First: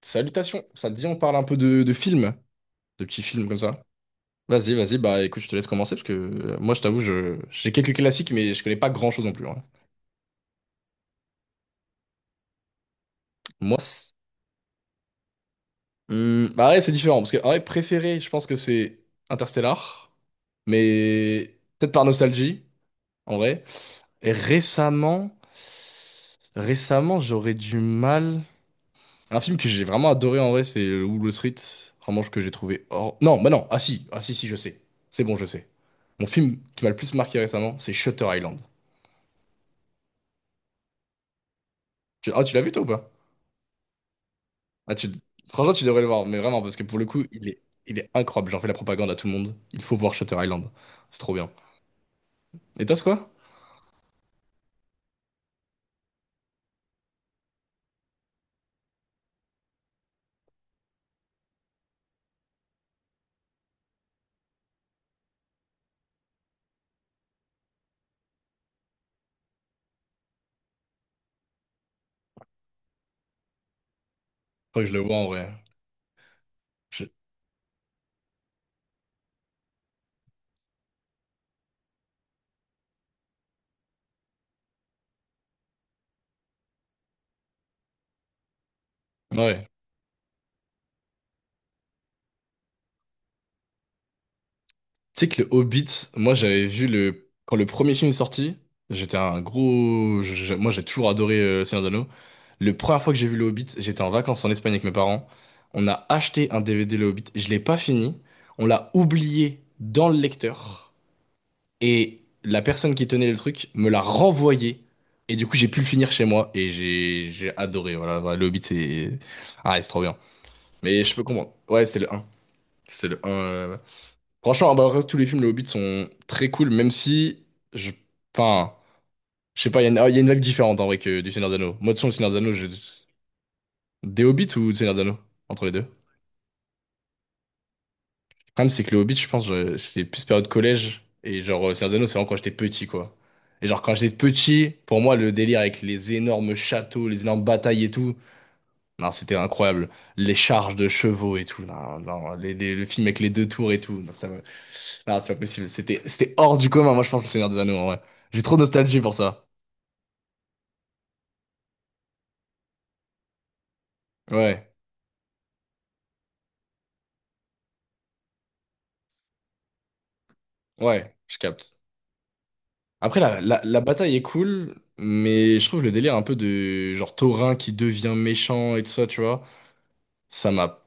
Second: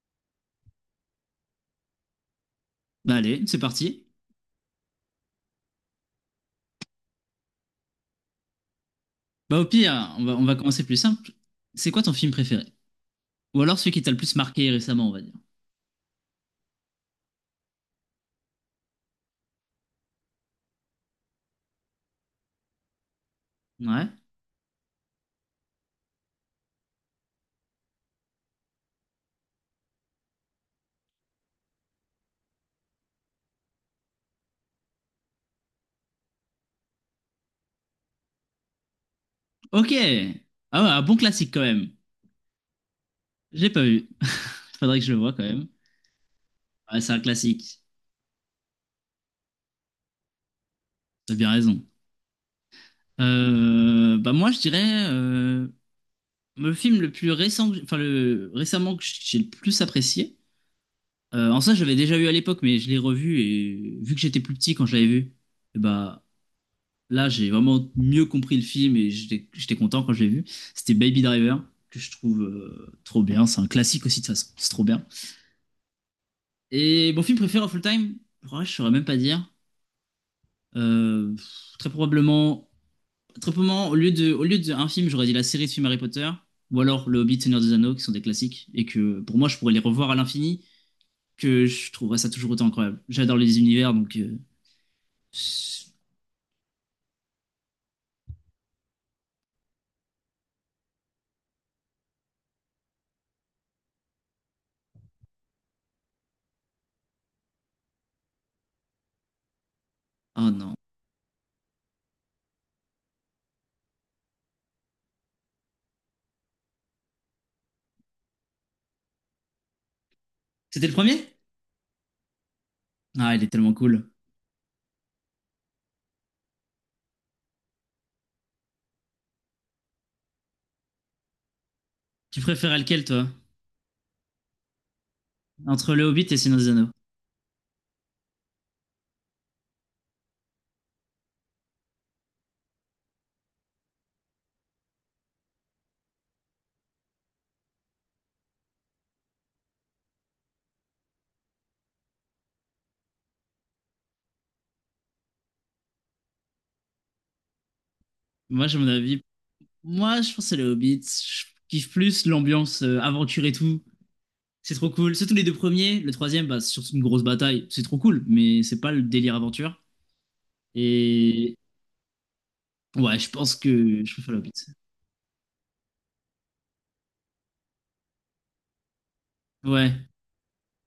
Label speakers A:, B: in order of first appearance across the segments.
A: Salutations, ça te dit on parle un peu de films, de
B: Bah
A: petits
B: allez,
A: films comme
B: c'est
A: ça.
B: parti.
A: Vas-y, vas-y, bah écoute, je te laisse commencer parce que moi je t'avoue, j'ai quelques classiques mais je connais pas grand-chose non plus,
B: Bah
A: hein.
B: au pire, on va commencer plus simple. C'est quoi ton film préféré? Ou alors
A: Moi,
B: celui qui t'a
A: c'est-
B: le plus marqué récemment, on va dire.
A: Bah ouais, c'est différent parce que en vrai, préféré, je pense que c'est Interstellar, mais peut-être par nostalgie en vrai.
B: Ouais.
A: Et récemment, récemment, j'aurais du mal. Un film que j'ai vraiment adoré en vrai, c'est Wall Street, vraiment que j'ai trouvé hors. Non, bah non, ah si, ah si, si, je sais. C'est bon, je sais. Mon film qui m'a le plus marqué récemment, c'est Shutter Island.
B: Ok. Ah ouais, un bon classique quand même.
A: Tu... Ah, tu l'as vu toi ou pas?
B: J'ai pas vu.
A: Ah,
B: Faudrait que
A: tu...
B: je le voie quand même.
A: Franchement, tu devrais le voir, mais vraiment, parce que pour
B: Ouais,
A: le
B: c'est un
A: coup,
B: classique.
A: il est incroyable. J'en fais la propagande à tout le monde. Il faut voir Shutter Island. C'est trop
B: T'as
A: bien.
B: bien raison.
A: Et toi, c'est quoi?
B: Bah moi je dirais le film le plus récent, enfin le récemment que j'ai le plus apprécié. En soi, je l'avais déjà vu à l'époque, mais je l'ai revu et vu que j'étais plus petit quand je l'avais vu, et bah là, j'ai vraiment mieux compris le film et j'étais content quand je l'ai vu. C'était Baby Driver, que je trouve trop bien. C'est un classique aussi, de toute façon. C'est
A: Faut
B: trop
A: que je le
B: bien.
A: vois en vrai. Je-
B: Et mon film préféré of all time, ouais, je saurais même pas dire. Euh, très probablement, très probablement, au lieu d'un film, j'aurais dit la série de films Harry Potter ou alors Le Hobbit, Seigneur des Anneaux, qui sont des classiques et que pour moi, je
A: Ouais.
B: pourrais les revoir à l'infini, que je trouverais ça toujours autant incroyable. J'adore les univers,
A: Tu sais que le Hobbit, moi j'avais vu le. Quand le premier film est sorti, j'étais un gros. Moi j'ai toujours adoré Seigneur des Anneaux. Le première fois que j'ai vu le Hobbit, j'étais en vacances en Espagne avec mes parents. On a acheté un DVD le Hobbit. Je l'ai pas fini. On l'a oublié dans le
B: Oh non.
A: lecteur. Et la personne qui tenait le truc me l'a renvoyé. Et du coup, j'ai pu le finir chez moi. Et j'ai adoré. Voilà, voilà, le Hobbit, c'est. Ah, c'est trop bien.
B: C'était le
A: Mais je peux
B: premier?
A: comprendre. Ouais, c'était le un. C'est le un.
B: Ah, il est tellement cool.
A: Franchement, bah, après, tous les films, le Hobbit sont très cool, même si. Je... Enfin, je sais pas, il y a une vibe différente en vrai que du Seigneur des Anneaux. Moi, de toute façon, le Seigneur des
B: Tu
A: Anneaux, je-
B: préférais lequel, toi?
A: des Hobbits ou du Seigneur des Anneaux? Entre les deux.
B: Entre Le Hobbit et Seigneur des Anneaux.
A: Problème, c'est que le Hobbit, j'étais plus période collège. Et genre, Seigneur des Anneaux, c'est vraiment quand j'étais petit, quoi. Et genre, quand j'étais petit, pour moi, le délire avec les énormes châteaux, les énormes batailles et tout, non, c'était incroyable. Les charges de chevaux et tout, non, non, le film avec les deux tours et tout, non, ça me- non, c'est pas possible. C'était hors du commun, moi, je pense, le Seigneur des Anneaux, en vrai. J'ai trop de
B: Moi, j'ai mon
A: nostalgie pour
B: avis.
A: ça.
B: Moi, je pense que c'est Le Hobbit. Je kiffe plus l'ambiance aventure et tout.
A: Ouais,
B: C'est trop cool. Surtout les deux premiers. Le troisième, bah, c'est surtout une grosse bataille. C'est trop cool, mais c'est pas le délire aventure.
A: ouais, je
B: Et
A: capte.
B: ouais,
A: Après,
B: je pense
A: la
B: que je
A: bataille est
B: préfère Le Hobbit.
A: cool, mais je trouve le délire un peu de genre taurin qui devient méchant et tout ça, tu vois.
B: Ouais,
A: Ça m'a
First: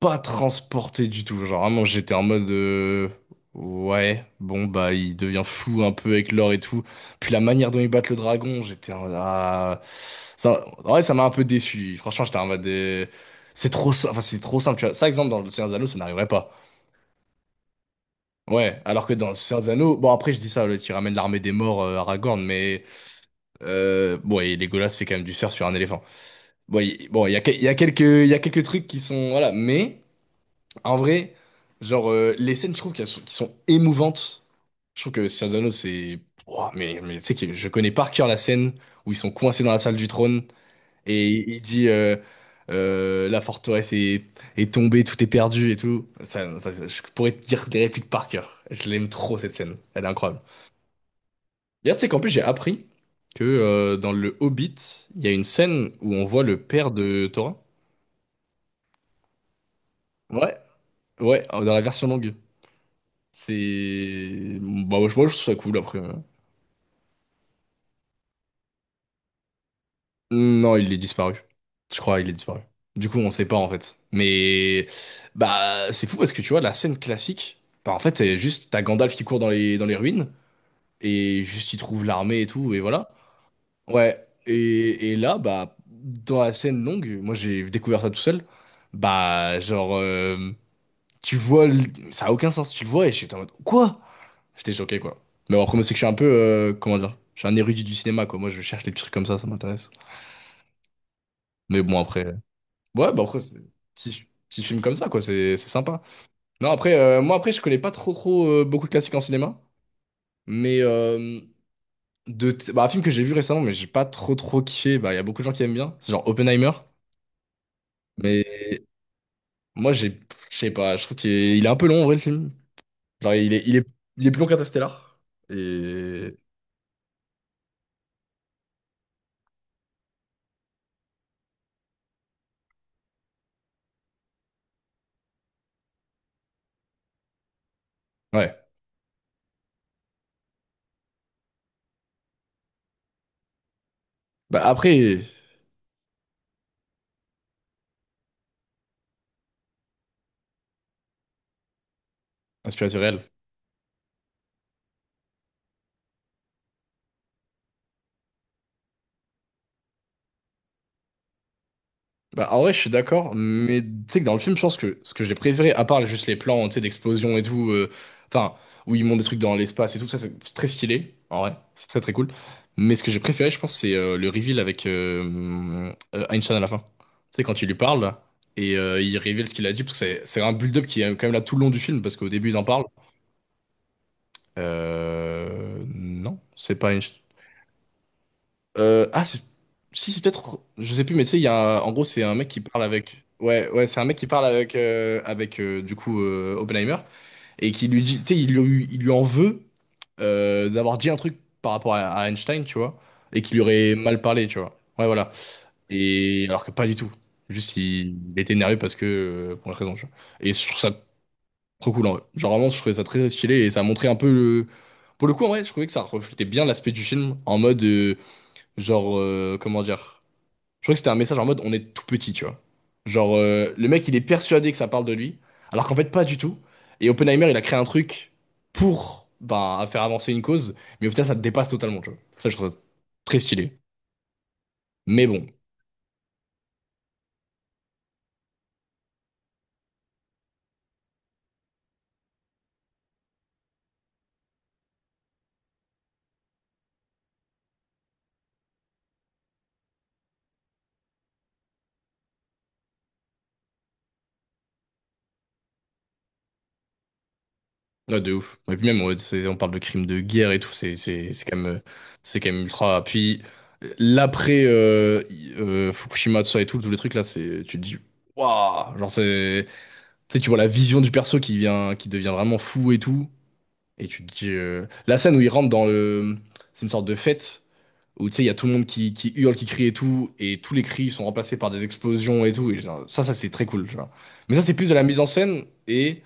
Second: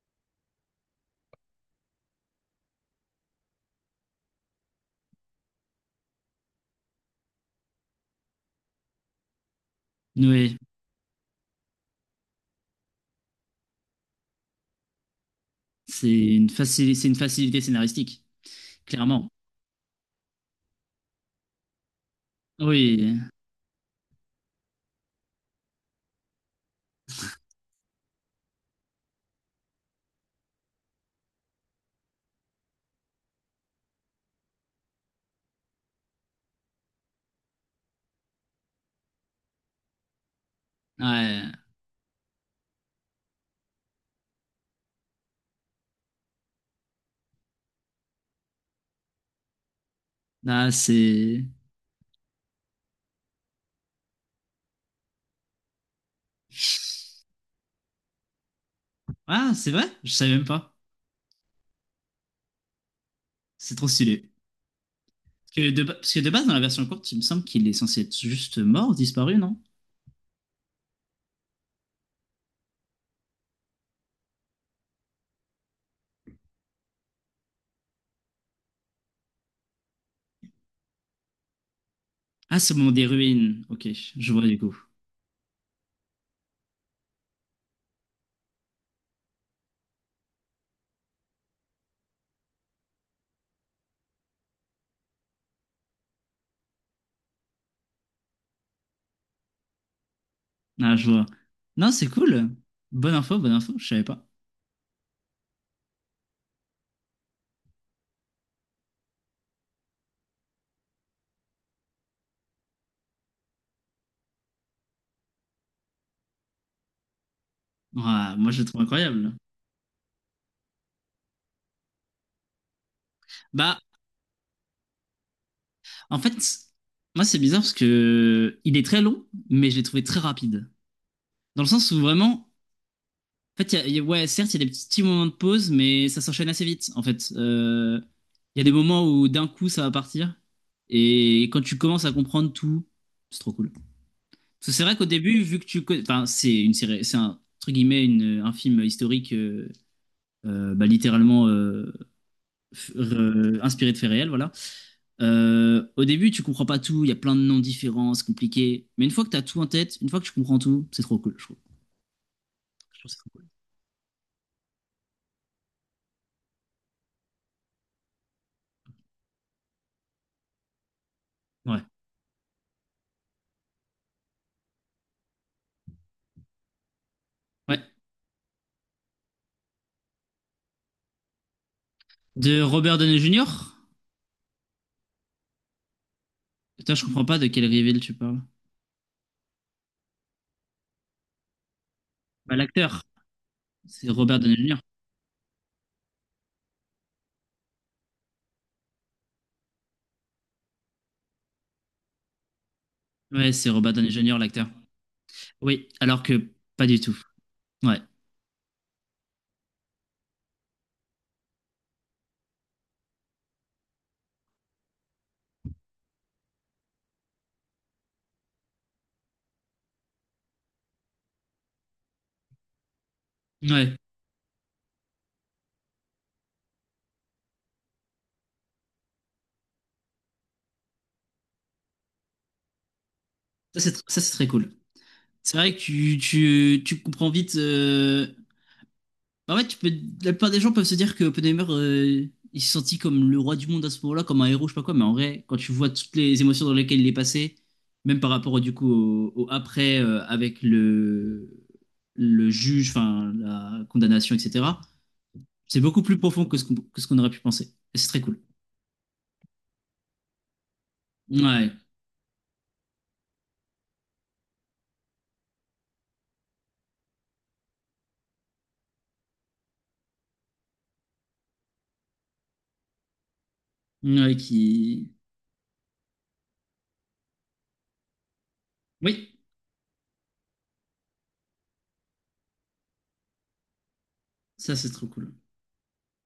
A: pas transporté du tout. Genre vraiment, j'étais en mode ouais, bon bah il devient fou un peu avec l'or et tout. Puis la manière dont ils battent le dragon, j'étais en mode, ah,
B: ouais.
A: ça, en vrai, ça m'a un peu déçu. Franchement, j'étais en mode c'est trop, enfin c'est trop simple. Tu vois, ça exemple dans le Seigneur des Anneaux, ça n'arriverait pas.
B: C'est une facilité scénaristique,
A: Ouais, alors que dans
B: clairement.
A: le Seigneur des Anneaux, bon après je dis ça, là, tu ramènes l'armée des morts Aragorn, mais
B: Oui,
A: bon et Legolas fait quand même du surf sur un éléphant. Bon, il, bon, il y a quelques trucs qui sont voilà, mais. En vrai, genre, les scènes, je trouve qui sont émouvantes. Je trouve que Scienzano, c'est. Ouah, mais tu sais que je connais par cœur la scène où ils sont coincés dans la salle du trône et
B: ouais.
A: il dit la forteresse est, est tombée, tout est perdu et tout. Ça, je pourrais te dire des répliques par cœur. Je l'aime trop cette scène. Elle est incroyable.
B: Là c'est.
A: D'ailleurs, tu sais qu'en plus, j'ai appris que dans le Hobbit, il y a une scène où on voit le père de Thorin.
B: Ah, c'est vrai? Je savais même
A: Ouais,
B: pas.
A: ouais, dans la version longue.
B: C'est trop stylé.
A: C'est... Bah, moi, je trouve ça cool, après,
B: Parce que de base, dans la version courte, il me semble qu'il est censé être juste mort, disparu, non?
A: Non, il est disparu. Je crois, il est disparu. Du coup, on sait pas, en fait. Mais... Bah, c'est fou, parce que, tu vois, la scène classique... Bah, en fait, c'est juste... T'as Gandalf qui court dans dans les ruines, et juste, il trouve l'armée et
B: Ah,
A: tout,
B: c'est
A: et
B: au des
A: voilà.
B: ruines. Ok,
A: Ouais.
B: je vois du coup.
A: Et là, bah... Dans la scène longue, moi, j'ai découvert ça tout seul. Bah, genre... Tu vois... le- ça a aucun sens. Tu le vois, et je suis en mode... Quoi? J'étais choqué, quoi. Mais bon, après, moi, c'est que je suis un peu, comment dire, je suis un érudit du cinéma, quoi. Moi, je cherche les petits trucs comme ça m'intéresse.
B: Ah, je vois.
A: Mais
B: Non,
A: bon,
B: c'est
A: après,
B: cool.
A: ouais, bah après,
B: Bonne
A: c'est
B: info, je savais pas.
A: petit, petit film comme ça, quoi, c'est sympa. Non, après, moi, après, je connais pas trop beaucoup de classiques en cinéma, mais bah, un film que j'ai vu récemment, mais j'ai pas trop kiffé, bah, il y a beaucoup de gens qui aiment bien, c'est genre Oppenheimer,
B: Ah,
A: mais
B: moi, je le trouve incroyable.
A: moi, j'ai, pff, je sais pas, je trouve il est un peu long, en vrai, le film. Genre,
B: Bah,
A: il est plus long qu'Interstellar,
B: en
A: et
B: fait, moi, c'est bizarre parce que il est très long, mais je l'ai trouvé très rapide. Dans le sens où vraiment, en fait, ouais, certes, il y a des petits petits moments de pause, mais ça s'enchaîne assez vite, en fait.
A: ouais.
B: Il y a des moments où d'un coup, ça va partir. Et quand tu commences à comprendre tout, c'est trop cool. Parce
A: Bah,
B: que c'est vrai qu'au
A: après,
B: début, vu que tu connais, enfin, c'est une série, c'est un entre guillemets une- un film historique, bah, littéralement euh, f-
A: inspiration réelle.
B: re- inspiré de faits réels, voilà. Au début, tu comprends pas tout, il y a plein de noms différents, c'est compliqué. Mais une fois que tu as tout en tête, une fois que tu comprends tout, c'est trop cool, je trouve.
A: Bah, en vrai, je suis
B: Je trouve que c'est
A: d'accord,
B: trop cool.
A: mais tu sais que dans le film, je pense que ce que j'ai préféré, à part juste les plans, tu sais, d'explosion et tout, enfin, où ils montent des trucs dans l'espace et tout, ça, c'est très stylé, en vrai,
B: Ouais.
A: c'est très très cool. Mais ce que j'ai préféré, je pense, c'est le reveal avec Einstein à la fin. Tu sais, quand il lui
B: Ouais.
A: parle, là, et il révèle ce qu'il a dit, parce que c'est un build-up qui est quand même là tout le long du film, parce qu'au début, il
B: De
A: en parle.
B: Robert Downey Jr.
A: Non, c'est pas
B: Putain, je
A: Einstein.
B: comprends pas de quel reveal tu parles.
A: Euh, ah, c'est- Si, c'est peut-être. Je sais plus, mais tu sais, il y a un- en gros, c'est un mec
B: Bah,
A: qui parle
B: l'acteur,
A: avec. Ouais, ouais, c'est un
B: c'est
A: mec qui
B: Robert
A: parle
B: Downey
A: avec,
B: Jr.
A: Oppenheimer et qui lui dit. Tu sais, il lui en veut d'avoir dit un truc par rapport à Einstein, tu vois, et
B: Ouais,
A: qu'il lui
B: c'est Robert
A: aurait
B: Downey
A: mal
B: Jr.
A: parlé, tu
B: l'acteur.
A: vois. Ouais, voilà.
B: Oui, alors
A: Et
B: que
A: alors que pas
B: pas
A: du
B: du
A: tout.
B: tout.
A: Juste,
B: Ouais.
A: il était énervé parce que, pour une raison, tu vois. Et je trouve ça trop cool, en vrai. Genre, vraiment, je trouvais ça très stylé et ça montrait un peu le. Pour le coup, en vrai, je trouvais que ça reflétait bien l'aspect du film en mode, genre, comment dire. Je crois que c'était un message en mode on est tout petit, tu vois. Genre, le
B: Ouais.
A: mec, il est persuadé que ça parle de lui, alors qu'en fait, pas du tout. Et Oppenheimer, il a créé un truc pour bah, faire avancer une cause, mais au final, ça te dépasse totalement, tu vois. Ça, je trouve ça très stylé.
B: Ça, c'est très cool.
A: Mais bon,
B: C'est vrai que tu comprends vite. En fait, tu peux... la plupart des gens peuvent se dire que Oppenheimer, il s'est senti comme le roi du monde à ce moment-là, comme un héros, je sais pas quoi, mais en vrai, quand tu vois toutes les émotions dans lesquelles il est passé, même par rapport du coup au après avec le juge, enfin la condamnation, etc., c'est beaucoup plus profond que ce qu'on aurait pu penser. Et c'est
A: ouais,
B: très
A: de
B: cool.
A: ouf. Et puis même, ouais, on parle de crimes de guerre et tout,
B: Ouais.
A: c'est quand même ultra. Puis l'après Fukushima, tout ça et tout, tous les trucs là, c'est, tu te dis, waouh, genre, c'est. Tu sais, tu vois la vision du perso qui vient, qui devient vraiment fou et tout. Et tu te
B: Ouais,
A: dis,
B: qui.
A: la scène où il rentre dans le. C'est une sorte de fête où tu sais, il y a tout le monde qui
B: Oui,
A: hurle, qui crie et tout, et tous les cris sont remplacés par des explosions et tout. Et genre, ça c'est très cool, tu vois. Mais ça, c'est
B: ça
A: plus
B: c'est
A: de la
B: trop
A: mise en
B: cool.
A: scène et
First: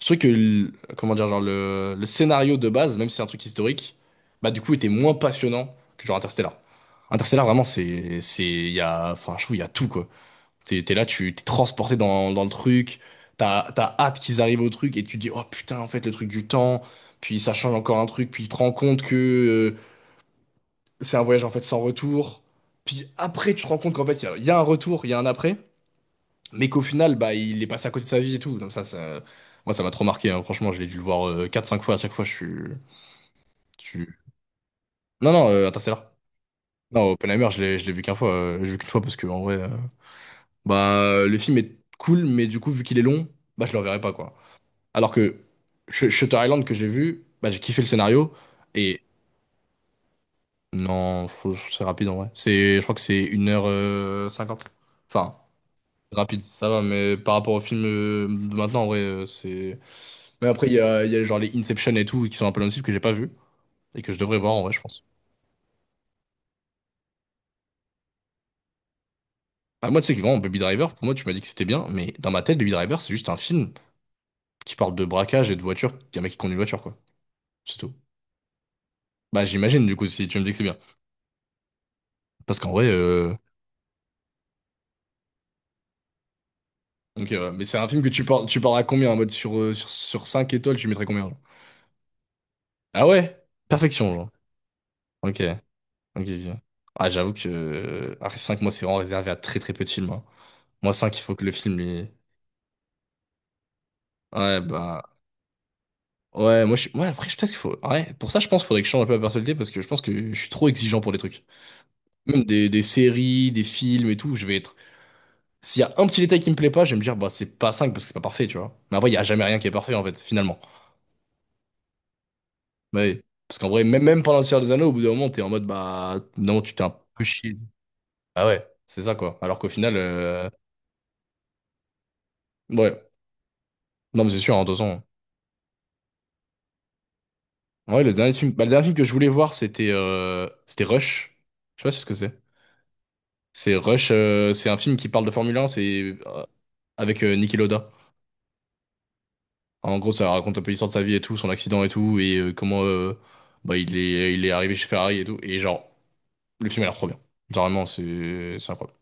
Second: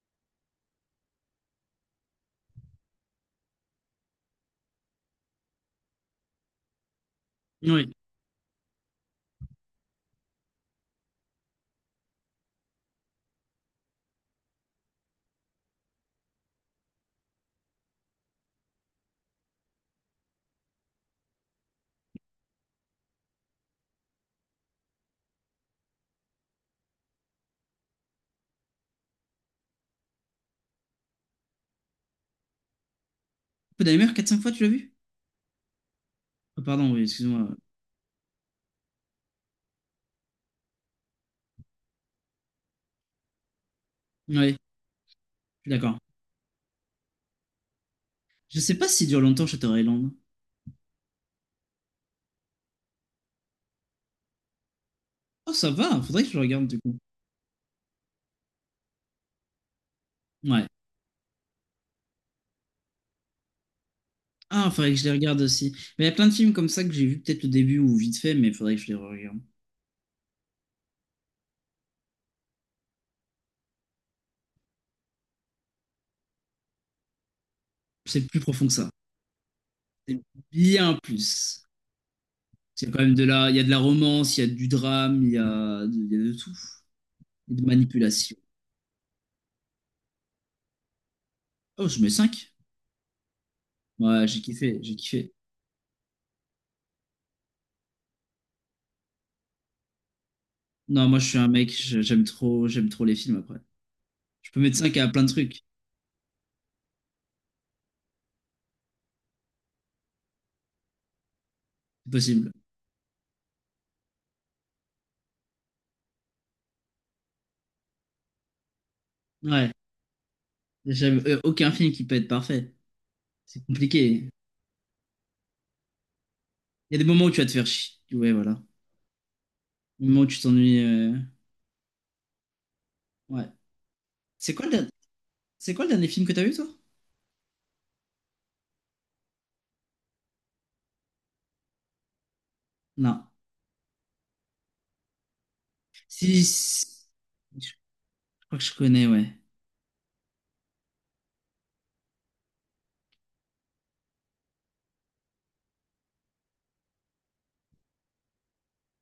A: je trouve que. Comment dire, genre, le scénario de base, même si c'est un truc historique, bah du coup, était moins passionnant que genre Interstellar. Interstellar, vraiment,
B: Oui.
A: c'est. Il y a. Enfin, je trouve, il y a tout, quoi. T'es là, tu t'es transporté dans le truc, t'as hâte qu'ils arrivent au truc et tu dis, oh putain, en fait, le truc du temps, puis ça change encore un truc, puis tu te rends compte que c'est un voyage en fait sans retour, puis après tu te rends compte qu'en fait, il y a un retour, il y a un après, mais qu'au final, bah, il est passé à côté de sa vie et tout, donc ça, moi, ça m'a trop marqué, hein. Franchement, je l'ai dû le voir 4-5 fois, à chaque fois, je suis-
B: Oppenheimer, quatre cinq fois, tu l'as vu?
A: Non, non, Interstellar.
B: Oh, pardon, oui,
A: Non,
B: excuse-moi.
A: Oppenheimer, je l'ai vu qu'une fois, je l'ai vu qu'une fois parce que, en vrai, bah, le film est cool, mais du coup, vu qu'il est long, bah, je le reverrai pas, quoi.
B: Ouais,
A: Alors que
B: je suis d'accord.
A: Shutter Island que j'ai vu, bah, j'ai kiffé le scénario.
B: Je sais pas
A: Et
B: si dure longtemps Shutter Island.
A: non, je trouve- c'est rapide en vrai. C'est, je crois que c'est une heure cinquante. Enfin,
B: Oh, ça va, faudrait que je le
A: rapide,
B: regarde
A: ça
B: du
A: va,
B: coup.
A: mais par rapport au film de maintenant, en vrai, c'est. Mais
B: Ouais.
A: après, il y a genre les Inception et tout qui sont un peu dans le style que j'ai pas vu et que je devrais voir en
B: Ah,
A: vrai, je
B: faudrait que
A: pense.
B: je les regarde aussi. Mais il y a plein de films comme ça que j'ai vu peut-être le début ou vite fait, mais faudrait que je les regarde.
A: Ah, moi, tu sais que vraiment, Baby Driver, pour moi, tu m'as dit que c'était bien, mais dans ma tête, Baby Driver, c'est juste un film qui parle de braquage et de voiture, qu'un mec qui conduit une voiture, quoi. C'est tout.
B: C'est plus profond que ça.
A: Bah, j'imagine, du coup,
B: C'est
A: si tu me dis que c'est bien.
B: bien plus.
A: Parce qu'en vrai,
B: C'est quand même de la... Il y a de la romance, il y a du drame, il y a de tout.
A: ok, ouais.
B: Et de
A: Mais c'est un film que
B: manipulation.
A: tu pars à combien? En mode sur 5 étoiles, tu mettrais combien, genre?
B: Oh, je mets 5.
A: Ah ouais? Perfection,
B: Ouais,
A: genre.
B: j'ai kiffé, j'ai kiffé.
A: Ok, ok, ok. Ah, j'avoue que après 5, moi, c'est vraiment réservé à très très peu de films, hein. Moi,
B: Non,
A: 5,
B: moi
A: il
B: je
A: faut
B: suis
A: que
B: un
A: le
B: mec,
A: film. Il-
B: j'aime trop les films après. Je peux
A: Ouais,
B: mettre cinq
A: bah.
B: à plein de trucs,
A: Ouais, moi, je suis. Ouais, après, peut-être qu'il faut. Ouais, pour ça, je pense qu'il faudrait que je change un peu ma personnalité parce que je pense que je suis trop exigeant pour des trucs.
B: c'est
A: Même
B: possible.
A: des séries, des films et tout, je vais être. S'il y a un petit détail qui me plaît pas, je vais me dire, bah, c'est pas 5 parce que c'est pas parfait, tu vois. Mais après, il y a jamais rien qui est
B: Ouais,
A: parfait, en fait, finalement.
B: j'aime aucun film qui peut être parfait.
A: Ouais, parce
B: C'est
A: qu'en vrai, même
B: compliqué.
A: pendant le Seigneur des Anneaux, au bout d'un moment, t'es en mode, bah, non, tu t'es un
B: Il y a des
A: peu
B: moments où tu vas te
A: chié.
B: faire chier. Ouais,
A: Ah
B: voilà.
A: ouais, c'est ça, quoi. Alors qu'au final,
B: Des moments où tu t'ennuies.
A: ouais.
B: Ouais.
A: Non, mais c'est
B: C'est
A: sûr, en
B: quoi le,
A: deux
B: der-
A: ans.
B: c'est quoi le dernier film que t'as vu, toi?
A: Ouais, le dernier film, bah, le dernier film que je voulais voir, c'était c'était Rush. Je sais pas si ce que c'est.
B: Non.
A: C'est Rush, c'est un film qui parle de Formule 1, c'est
B: Si... si,
A: avec Niki
B: je
A: Lauda.
B: crois que je connais, ouais.
A: En gros, ça raconte un peu l'histoire de sa vie et tout, son accident et tout, et comment bah, il est arrivé chez Ferrari et tout. Et genre, le film a l'air trop bien. Genre, vraiment, c'est incroyable.